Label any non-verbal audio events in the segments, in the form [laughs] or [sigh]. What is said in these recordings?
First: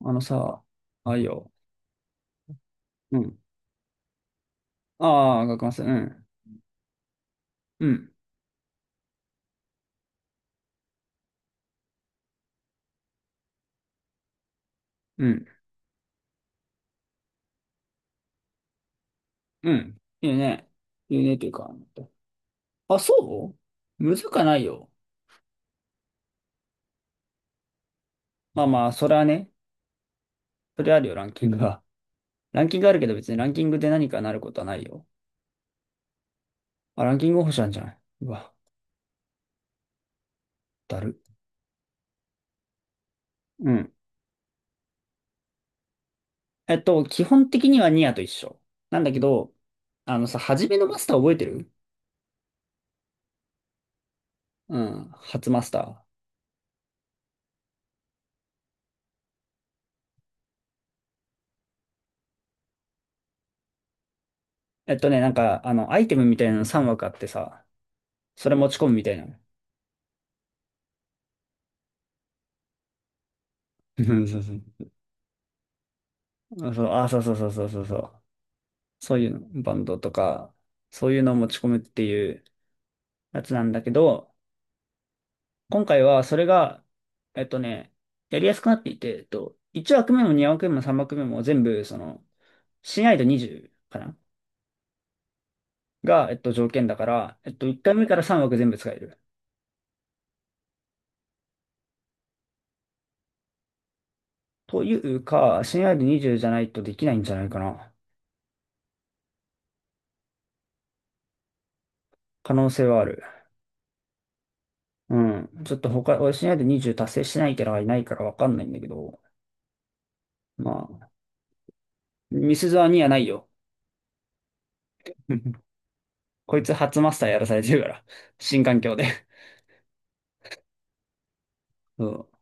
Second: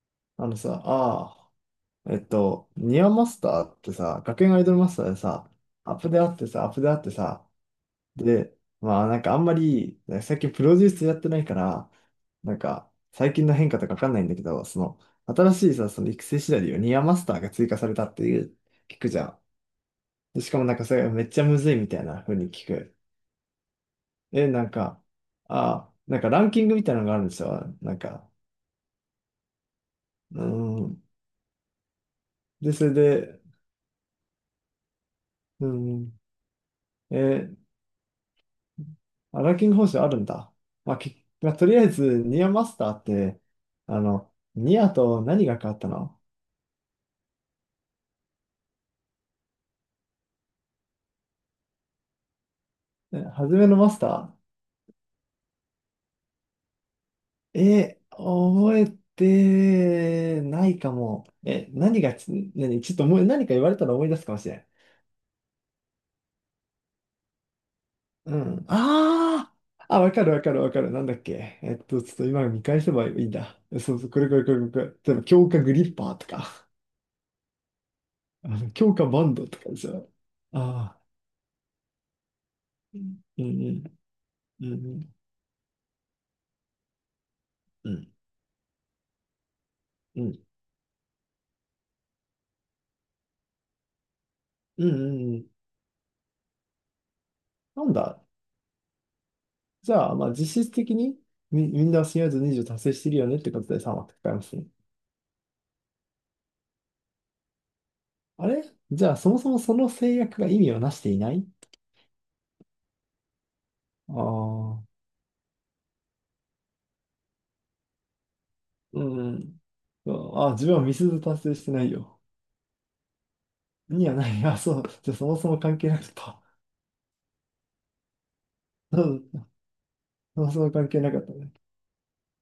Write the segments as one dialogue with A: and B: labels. A: あの
B: あの
A: さ、
B: さ、
A: あ、いいよ。
B: ああ、えっと、ニア
A: う
B: マ
A: ん。
B: スターってさ、学園アイドルマスターで
A: ああ、
B: さ、
A: 学ます。う
B: アップで
A: ん。
B: あってさ、アップであってさ、
A: うん。
B: で、まあなんかあんまり、ね最近プロデュースやってないから、なんか最近の変化とかわかんないんだけど、その、
A: うん。
B: 新しいさ、その育成シナリオ、ニアマスターが追加されたっていう、聞くじゃん。
A: うん。いい
B: で、しかも
A: ね。
B: なんかそれ
A: い
B: め
A: い
B: っ
A: ねっ
B: ちゃ
A: ていう
B: む
A: か。
B: ずいみたいな風に聞く。
A: あ、そうむずか
B: え、
A: な
B: な
A: い
B: ん
A: よ。
B: か、ああ、なんかランキングみたいなのがあるんですよ。
A: まあまあ、それはね。
B: うー
A: それあ
B: ん。
A: るよ、ランキングが。ラン
B: で、
A: キン
B: そ
A: グあ
B: れ
A: るけど別に
B: で、
A: ランキングで何かなることはないよ。
B: うーん。
A: あ、ランキング
B: え
A: 星なんじゃない？うわ、
B: あ、ランキング方式あるんだ。まあ、
A: だる。
B: まあ、とりあえず、ニアマスターって、
A: うん。
B: あの、ニアと何が変わったの？
A: 基本的にはニアと一緒。なんだけど、あのさ、初めのマスター覚えてる？
B: 初めのマスタ
A: うん。初マスター。
B: ー。えー、覚えてないかも。え、何がち、何、ちょっと思い、何か言われたら思い出すかもしれん。
A: なんか、あの、アイテムみたいなの3枠あってさ、
B: う
A: それ
B: ん。
A: 持ち込むみたいな。
B: あ、わかるわかるわかる。なんだっけ。えっと、ちょっと今見返せばいいんだ。
A: う
B: そう、こ
A: ん
B: れこ
A: そう
B: れ
A: そ
B: こ
A: う。
B: れこれ。例えば、強化グリッパーとか、
A: あ、そう、あ、そうそうそうそうそうそう。
B: あの強化
A: そう
B: バ
A: い
B: ン
A: う
B: ドと
A: の、
B: か
A: バ
B: で
A: ン
B: し
A: ド
B: ょ。
A: とか、
B: ああ、
A: そういうのを持ち込むっていうや
B: うん
A: つなん
B: う
A: だ
B: ん。
A: けど、
B: うんうん
A: 今回はそれが、えっと
B: う
A: ね、
B: ん、
A: やりやすくなっていて、1
B: う
A: 枠目も
B: ん、
A: 2枠目も3枠目も全部、その、親愛度20かな
B: うん、うんうん。
A: が、条件だから、1
B: なん
A: 回目か
B: だ。
A: ら3枠全部使える。
B: じゃあ、まあ、実質的にみんな親ず20達成してるよねってことで3はかいますね。
A: というか、親愛度20じゅうじゃないとできないんじゃないかな。
B: あれ、じゃあ、そもそもその制約が意味をなしていない？
A: 可能性はある。
B: ああー、
A: うん。ちょっと他、俺親愛度20達成してないキャラがいないからわかんないんだけ
B: う
A: ど、
B: ん、うん。あ、自分は
A: ま
B: ミス
A: あ、
B: ず達成してないよ。
A: ミスゾアにはないよ。
B: にはない。あ、そう。じゃあ、そもそも
A: [laughs]
B: 関係なかった。
A: こいつ初マスターやらされてるから。[laughs] 新環
B: [laughs]
A: 境
B: う
A: で。
B: ん。そもそも関係なかったね。
A: そ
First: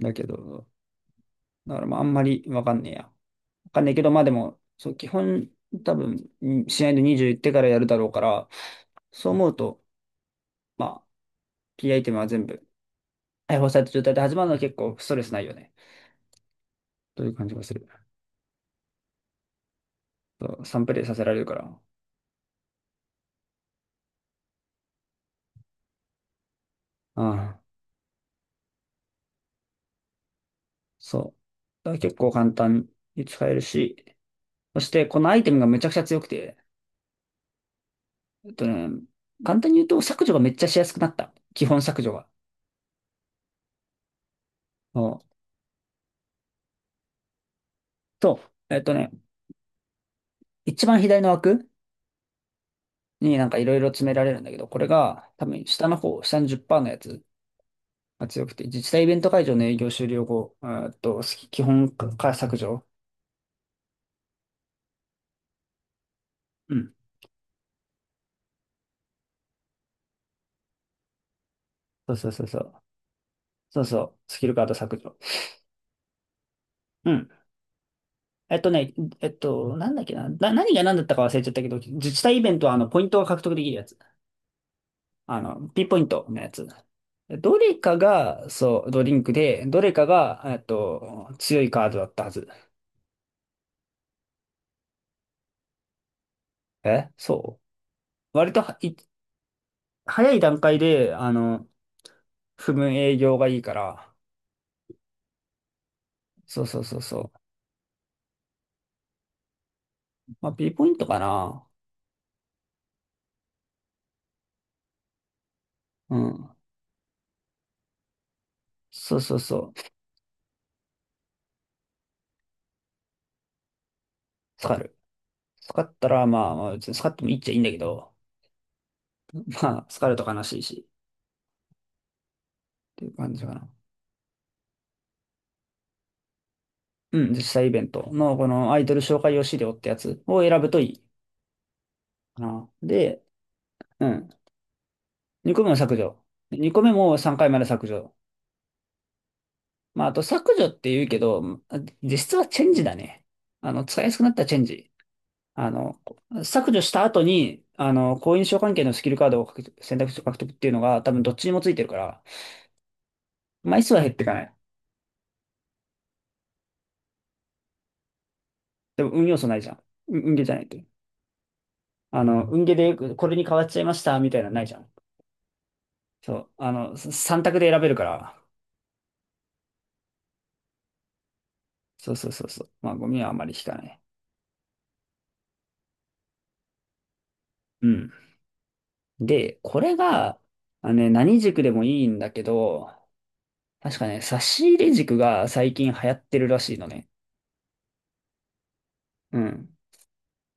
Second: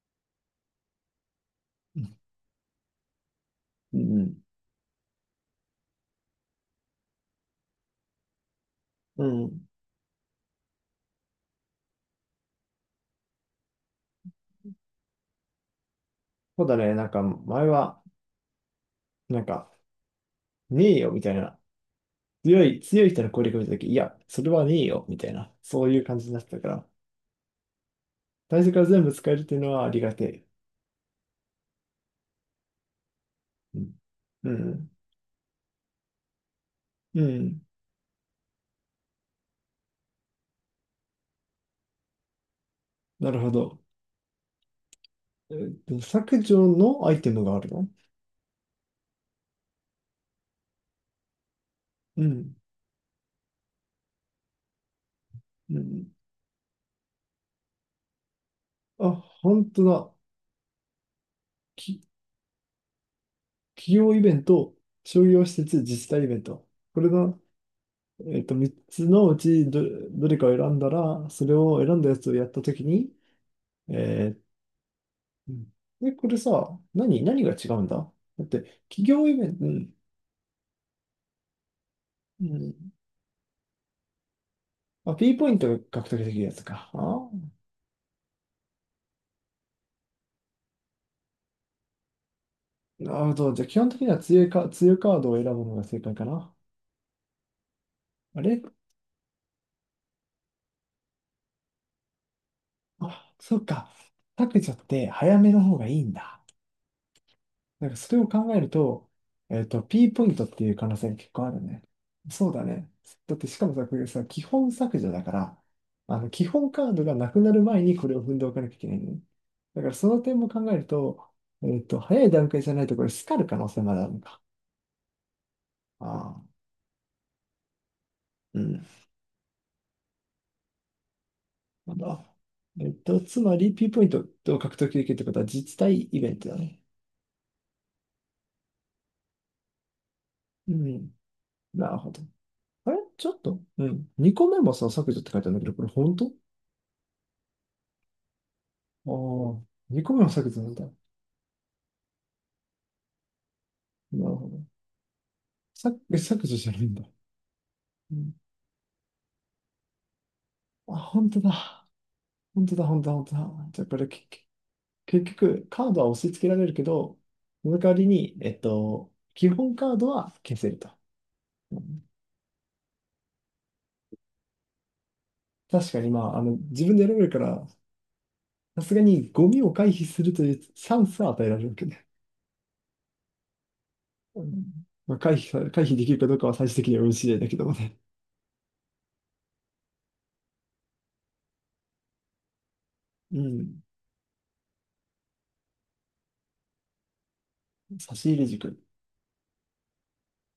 A: う。だけど、だからまあ
B: う
A: あん
B: ん、
A: まりわかんねえや。わかんねえ
B: う
A: けど、まあで
B: ん。
A: も、そう、基本、多分、ん試合で20いってからやるだろうから、
B: う
A: そう思う
B: ん、
A: と、まあ、キーアイテムは全部、解放された状態で始まるのは結構ストレスないよね。
B: そうだね。なんか、
A: という感じが
B: 前
A: する。
B: は、なんか、
A: そう、
B: ねえ
A: 3プレイ
B: よ
A: さ
B: み
A: せら
B: たい
A: れるか
B: な、
A: ら。
B: 強い人の攻略を見たとき、いや、それはねえよ、みたいな、そういう感じになってたから、
A: ああ、
B: 最初から全部使えるっていうのはありがて
A: そう。だから結構簡単に使える
B: え。うん。
A: し、
B: う
A: そし
B: ん。
A: てこのアイテムがめちゃくちゃ強くて、
B: うん、
A: えっとね、簡単に言うと削除がめっちゃしやすくなった。基本削除が。
B: なるほど。
A: うん
B: えっと、削除のアイテムがあるの？
A: と、えっとね、一番左の枠
B: うん。
A: になんかいろいろ詰められるんだけど、これが多分
B: う
A: 下の
B: ん。
A: 方、下の10%のやつが強くて、自治体イ
B: あ、
A: ベント会場の
B: 本
A: 営
B: 当
A: 業終
B: だ。
A: 了後、スキ基本
B: き、
A: から削除。
B: 企業イベント、商業施設、自治体イベント。
A: うん。
B: これが、えっと、3つのうちどれかを選んだら、それを選んだ
A: そう
B: や
A: そ
B: つ
A: う
B: を
A: そ
B: や
A: う
B: っ
A: そ
B: たと
A: う。
B: きに、
A: そうそう。
B: え
A: スキルカード削除。
B: うん、で、これさ、
A: うん。
B: 何が違うんだ？だっ
A: えっと
B: て、
A: ね、
B: 企
A: え
B: 業
A: っ
B: イベント、う
A: と、なん
B: ん、
A: だっけな。何が何だったか忘れちゃったけど、自治体イ
B: う
A: ベントは
B: ん、
A: あの、ポイントが獲得できるやつ。
B: あ、P
A: あ
B: ポイン
A: の、
B: トが
A: ピンポイン
B: 獲得
A: ト
B: でき
A: の
B: る
A: や
B: やつ
A: つ。
B: か。あ
A: どれかが、そう、ドリンクで、どれかが、強いカードだったはず。
B: ー、なるほど。じゃあ、基本的には強いカードを選ぶのが正解かな。
A: え、そう
B: あ
A: 割
B: れ、
A: とはい早い段階で、あの、不分営
B: あ、
A: 業が
B: そ
A: いい
B: う
A: か
B: か。
A: ら、
B: 削除って早めの方がいいんだ。
A: そうそうそうそう。
B: なんかそれを考えると、えっと、P ポイント
A: ま
B: っ
A: あ、
B: て
A: B
B: いう
A: ポ
B: 可
A: イン
B: 能
A: ト
B: 性が
A: か
B: 結構ある
A: な。
B: ね。そうだね。だってしかもさ、これさ、基本削除だから、
A: う
B: あの、基
A: ん。
B: 本カードがなくなる前にこれを踏んでおかなきゃいけないの
A: そう
B: ね。
A: そうそ
B: だか
A: う。
B: らその点も考えると、えっと、早い段階じゃないとこれ、スカる可能性まであるのか。
A: 使る。使ったら、
B: ああ、
A: まあ、まあ、別に使ってもいいっちゃいいんだけど、
B: うん。
A: まあ、使ると悲しいし、
B: まだ。
A: っ
B: えっ
A: ていう
B: と、
A: 感
B: つ
A: じか
B: ま
A: な。
B: り P ポイントを獲得できるってことは実体イベントだね。
A: うん、実際イベントの、このアイドル紹介用資料ってやつを選ぶ
B: う
A: といい
B: ん。なるほど。
A: かな。
B: あれ
A: で、
B: ちょっと、う
A: う
B: ん。
A: ん。
B: 2個目もさ、削除って書いてあるん
A: 2
B: だ
A: 個
B: け
A: 目
B: ど、
A: も
B: これ
A: 削
B: 本
A: 除。
B: 当？
A: 2個目も3回まで削除。
B: ああ、2
A: まあ、あ
B: 個
A: と
B: 目も削
A: 削
B: 除
A: 除
B: さ
A: っ
B: れた。
A: て
B: な
A: 言うけど、実質はチェンジだね。あの、使いやすく
B: る
A: なった
B: ほ
A: チェ
B: ど。
A: ンジ。あの、
B: 削除じ
A: 削
B: ゃな
A: 除
B: い
A: し
B: ん
A: た
B: だ。
A: 後に、あ
B: う
A: の、
B: ん、
A: 好印象関係のスキルカードを獲得選択肢を獲得っていうの
B: あ、
A: が多分
B: 本
A: どっ
B: 当
A: ちにもついてる
B: だ。
A: から、
B: 本当だ、本当だ、本当だ。
A: 枚
B: じゃあ
A: 数
B: こ
A: は
B: れ
A: 減ってかない。
B: 結局、結局カードは押し付けられるけど、その代わりに、えっ
A: でも
B: と、
A: 運要素
B: 基
A: ないじゃ
B: 本
A: ん。
B: カードは
A: 運ゲーじゃ
B: 消
A: ないっ
B: せる
A: て。
B: と。うん、
A: あの、運ゲーでこれに変わっちゃいましたみたいなのないじゃん。
B: 確かに、ま
A: そ
B: あ、あ
A: う。
B: の、
A: あ
B: 自
A: の、
B: 分で選べるか
A: 3択
B: ら、
A: で選べるから。
B: さすがにゴミを回避するというチャンスは与えられるわけね。
A: そうそうそうそう。まあ、ゴミはあんまり引かない。
B: うん、まあ、回避できるかどうかは最終的には運次第だけども
A: う
B: ね。
A: ん。で、これが、あのね、何軸でもいいんだけど、
B: うん。
A: 確かね、差し入れ軸が最近流行ってるらしいのね。
B: 差し入れ軸。
A: うん。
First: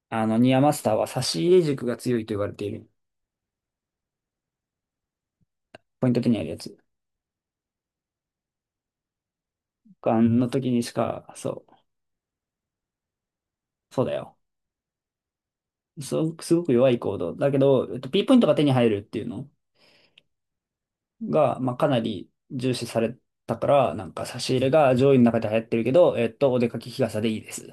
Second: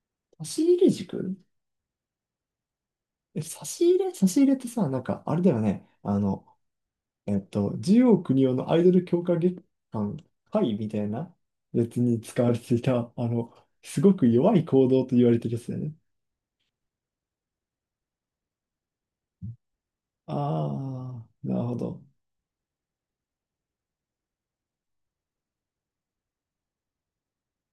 A: あの、
B: 差
A: ニ
B: し
A: アマ
B: 入
A: ス
B: れ
A: ターは差し
B: 軸、
A: 入れ軸が強いと言われている。
B: え、差し入れ差し入れってさ、なんか、あれだよね。
A: ポイン
B: あ
A: ト手にあ
B: の、
A: るやつ。
B: えっと、ジオ国のアイドル強化月間
A: あの時
B: 会
A: に
B: み
A: し
B: たい
A: か、
B: な
A: そ
B: やつに使われていた、あの、
A: う、
B: す
A: そうだ
B: ごく
A: よ。
B: 弱い行動と言われてるやつだよね。
A: そう、すごく弱い行動。だけど、P ポイントが手に入るっていうの
B: ああ、な
A: が、
B: る
A: まあ、
B: ほ
A: かな
B: ど。
A: り重視されたから、なんか差し入れが上位の中で流行ってるけど、お出かけ日傘でいいです。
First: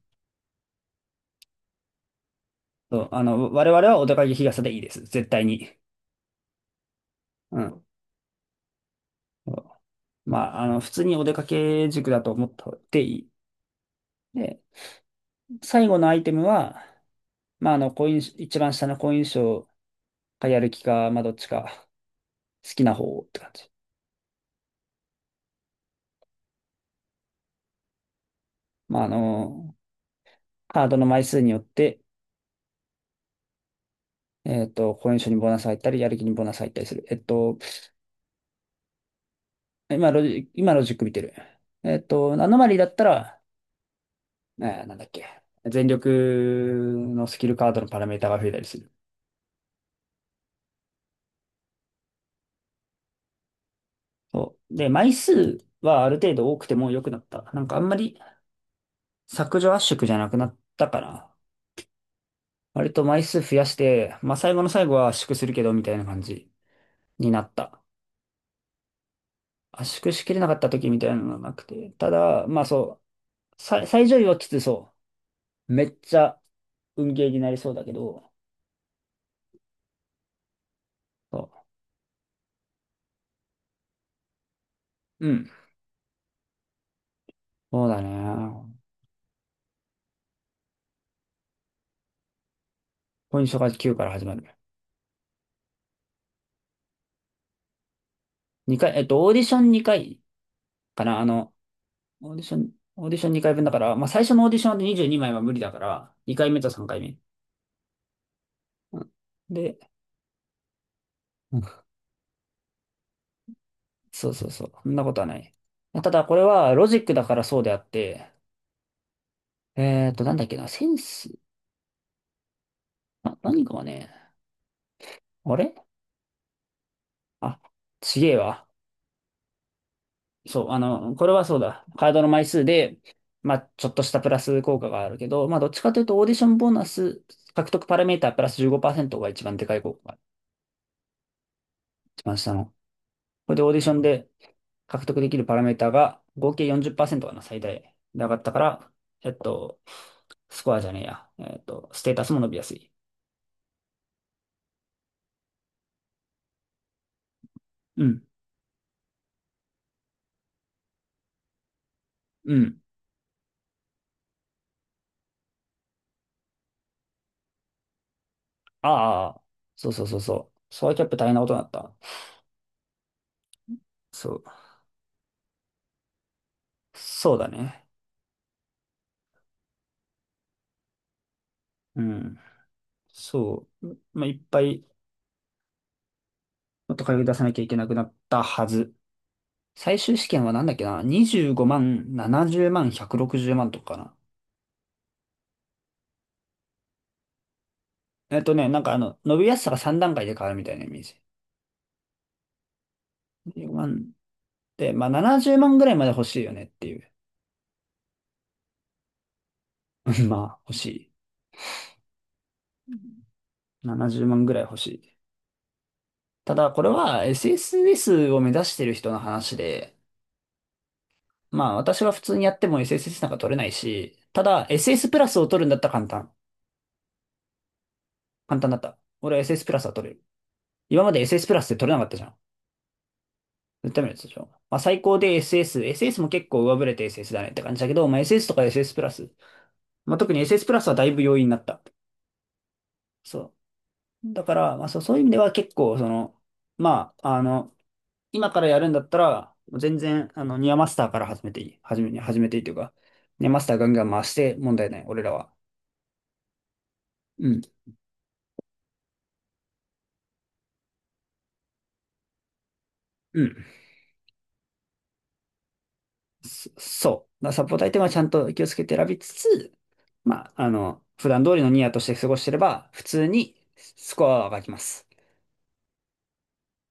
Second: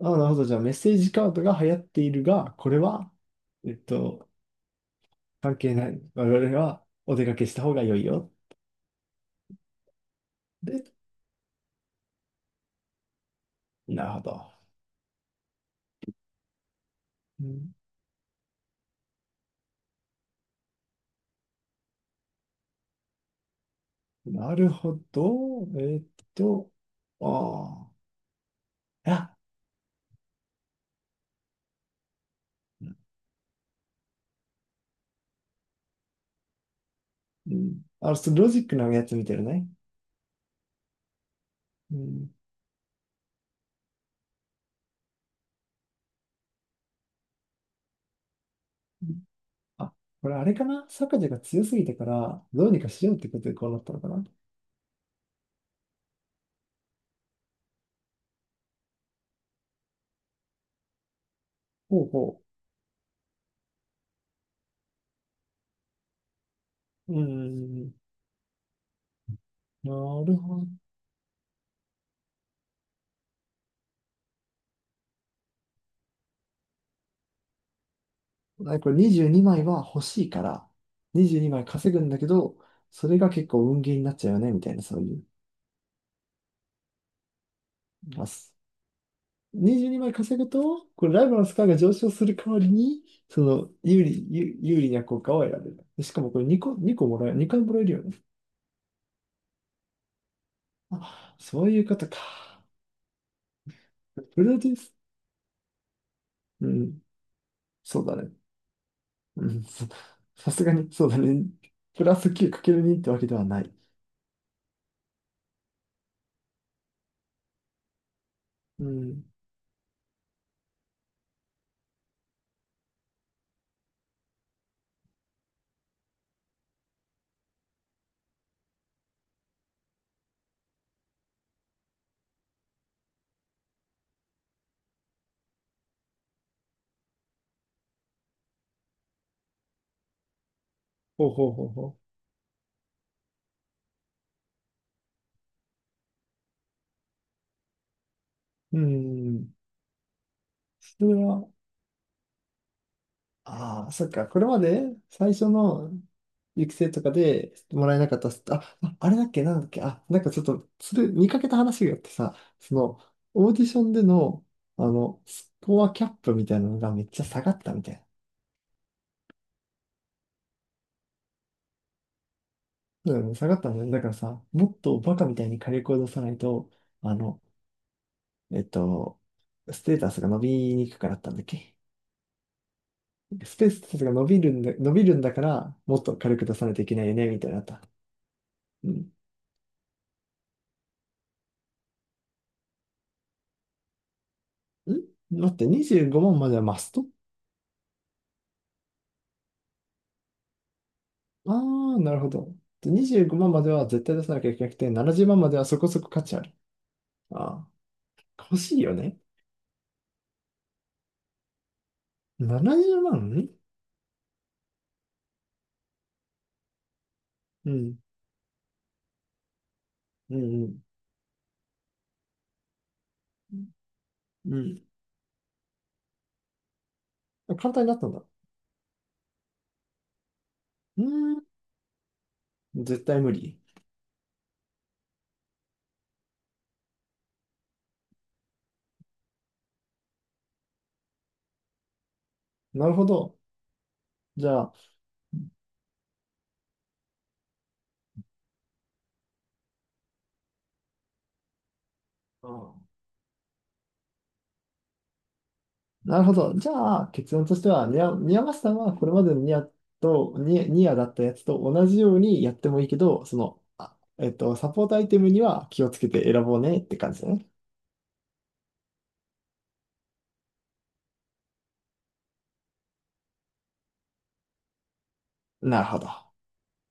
B: ああ、なるほど。じゃあ、メッセージカードが流行っているが、これ
A: そう、
B: は、
A: あの、我
B: えっ
A: 々はお出か
B: と、
A: け日傘でいいです。絶対
B: 関係
A: に。
B: ない。我々はお出かけし
A: う
B: た方が
A: ん。
B: 良いよ。
A: まあ、あの、
B: で、
A: 普通にお出かけ塾だと思っていい。
B: なるほど。
A: で、最後のアイテムは、
B: う
A: まあ、
B: ん、
A: あの、好印象、一番下の好印象かやる気か、まあ、どっちか好きな方をって感じ。
B: なるほど。えっと、ああ。
A: まあ、あ
B: いや、
A: の、カードの枚数によって、好印象にボーナス入ったり、やる気にボーナス入ったりする。えっ
B: う
A: と、
B: ん。あの、ちょっとロジックのやつ見てるね。
A: 今ロジ、今の塾見てる。
B: うん。
A: アノマリーだったら、なんだっけ。全力のスキルカードのパラメータが増えたりする。
B: あ、これあれかな、坂地が強すぎたから、どうにかしようってことでこうなったのかな？
A: そう。で、枚数はある程度多くても良くなった。なんかあんまり、削除圧縮じゃなくなったかな。
B: ほうほ
A: 割と枚数増やして、まあ最後の最後は圧縮するけどみたいな感じ
B: う。う
A: になった。
B: ん。
A: 圧縮し
B: な
A: き
B: る
A: れなかっ
B: ほ
A: た時みたいなのがなくて。ただ、まあそう、最上位はきつそう。めっちゃ運ゲーになりそうだけど、
B: ど。あ、これ22枚は欲しいから、22
A: そ
B: 枚稼ぐんだけど、それが結構運ゲーになっちゃうよね、みたいな、そういう。
A: う。うん。そうだ
B: ます。
A: ね。
B: 22枚稼ぐと、これライバルのスコアが上昇する代わりに、
A: ポ
B: そ
A: イントが
B: の
A: 9から始まる。
B: 有利な効果を得られる。でしかもこれ2回もらえるよね。
A: 2回、オーディション2回かな。あ
B: あ、
A: の、
B: そういうこと
A: オーディショ
B: か。
A: ン、オーディション2回分だから、まあ最初
B: プ
A: のオー
B: ラ
A: ディシ
B: で
A: ョンで22枚は無理だから、2回目
B: う
A: と3
B: ん、
A: 回目。
B: そうだね。
A: う
B: う
A: ん
B: ん、[laughs]
A: で、
B: さ、さすがに、そうだね。プラス9る2ってわけではない。
A: そうそうそう。そんなことはない。ただ、これはロジックだからそうであって、
B: うん。
A: なんだっけな、センス、あ何かはね、あれあ、ちげえわ。そう、あの、これはそうだ。カードの枚数で、まあ、ちょっとしたプラス効果があるけど、まあ、どっちかというと、オーディションボーナス獲得パラメータープラス15%が一番でかい効果が
B: ほうほうほうほ
A: 一番下の。これでオーディションで獲得できるパラメーターが合計40%かな、最大で上がったか
B: う。う
A: ら、えっ
B: ん。
A: と、スコアじゃねえ
B: それ
A: や。
B: は、
A: ステータスも伸びやすい。
B: ああ、そっか。これまで最初の育成とかでもらえ
A: う
B: なかっ
A: ん。
B: たスタ、あ、ああれだっけ、なんだっけ、あ、なんかちょっと、それ見かけた話があってさ、
A: う
B: そ
A: ん。
B: の、オーディションでの、あの、スコアキャップみたいなのがめっちゃ下がったみたいな。
A: ああ、そうそうそうそう。ソワキャップ大変なことになった。
B: そうだよね、下がったんだね。だから
A: そ
B: さ、
A: う。
B: もっとバカみたいに火力を出さないと、あ
A: そう
B: の、
A: だね。
B: えっと、ステータスが伸びにくくなったんだっけ？
A: うん。
B: スペ
A: そ
B: ース
A: う。
B: タスが
A: まあ、いっぱい、
B: 伸びるんだから、もっと火力出さないとい
A: も
B: け
A: っと
B: ないよ
A: 金
B: ね、
A: 出
B: み
A: さ
B: たい
A: な
B: に
A: き
B: な
A: ゃ
B: っ
A: いけ
B: た。
A: なくなったは
B: う
A: ず。
B: ん。
A: 最終試験はなんだっけな？ 25 万、70万、160万とかかな。
B: ん、待って、25万まんまではマスト？
A: なんかあの、伸びやすさが3段階で変わるみたいなイメージ。
B: ああー、なるほど。で25万まんま
A: 2
B: では絶対出さなきゃいけなくて、
A: で、まあ、
B: 70万まんま
A: 70
B: では
A: 万
B: そ
A: ぐ
B: こ
A: らい
B: そ
A: ま
B: こ
A: で
B: 価
A: 欲
B: 値あ
A: しいよ
B: る。
A: ねっていう。
B: ああ、欲しいよね。
A: [laughs] まあ、欲し
B: 70万うまん。
A: い。70万ぐらい欲しい。ただ、これは
B: うん
A: SSS を目指してる人の話で、
B: うんうん。
A: まあ私は普通にやっても SSS なんか取れないし、た
B: う
A: だ
B: ん。
A: SS プラスを取るんだったら簡単。
B: 簡単になったんだ。
A: 簡単だった。俺は SS プラスは取れる。今
B: うー
A: まで
B: ん。
A: SS プラスって取れなかったじゃん。
B: 絶対無理。
A: 絶対無理だったでしょ。まあ最高で SS。SS も結構上振れて SS だねって感じだけど、まあ SS とか SS プラス。まあ特に SS プラスはだいぶ容易になった。
B: なるほど。
A: そう。だ
B: じ
A: か
B: ゃあ、
A: ら、まあそう、そういう意味では結構、その、まあ、あの、今からやるんだったら、全然、あの、ニアマスターから始めていい。始め
B: う
A: ていいと
B: ん、
A: いうか、ニアマスターガンガン回して問題ない。俺らは。
B: なるほど。じゃあ、結論
A: う
B: と
A: ん。
B: しては、ニアマスさんはこれまでのニアと、ニアだったやつと同じようにやってもいいけど、そ
A: うん。
B: の、えっと、サポートアイテムには気をつけて選ぼうねって感じ
A: そ
B: だ
A: う。
B: ね。
A: サポートアイテムはちゃんと気をつけて選びつつ、まあ、あの、普段通りのニアとして過ごしてれば、普通にスコアは上がります。
B: なるほど。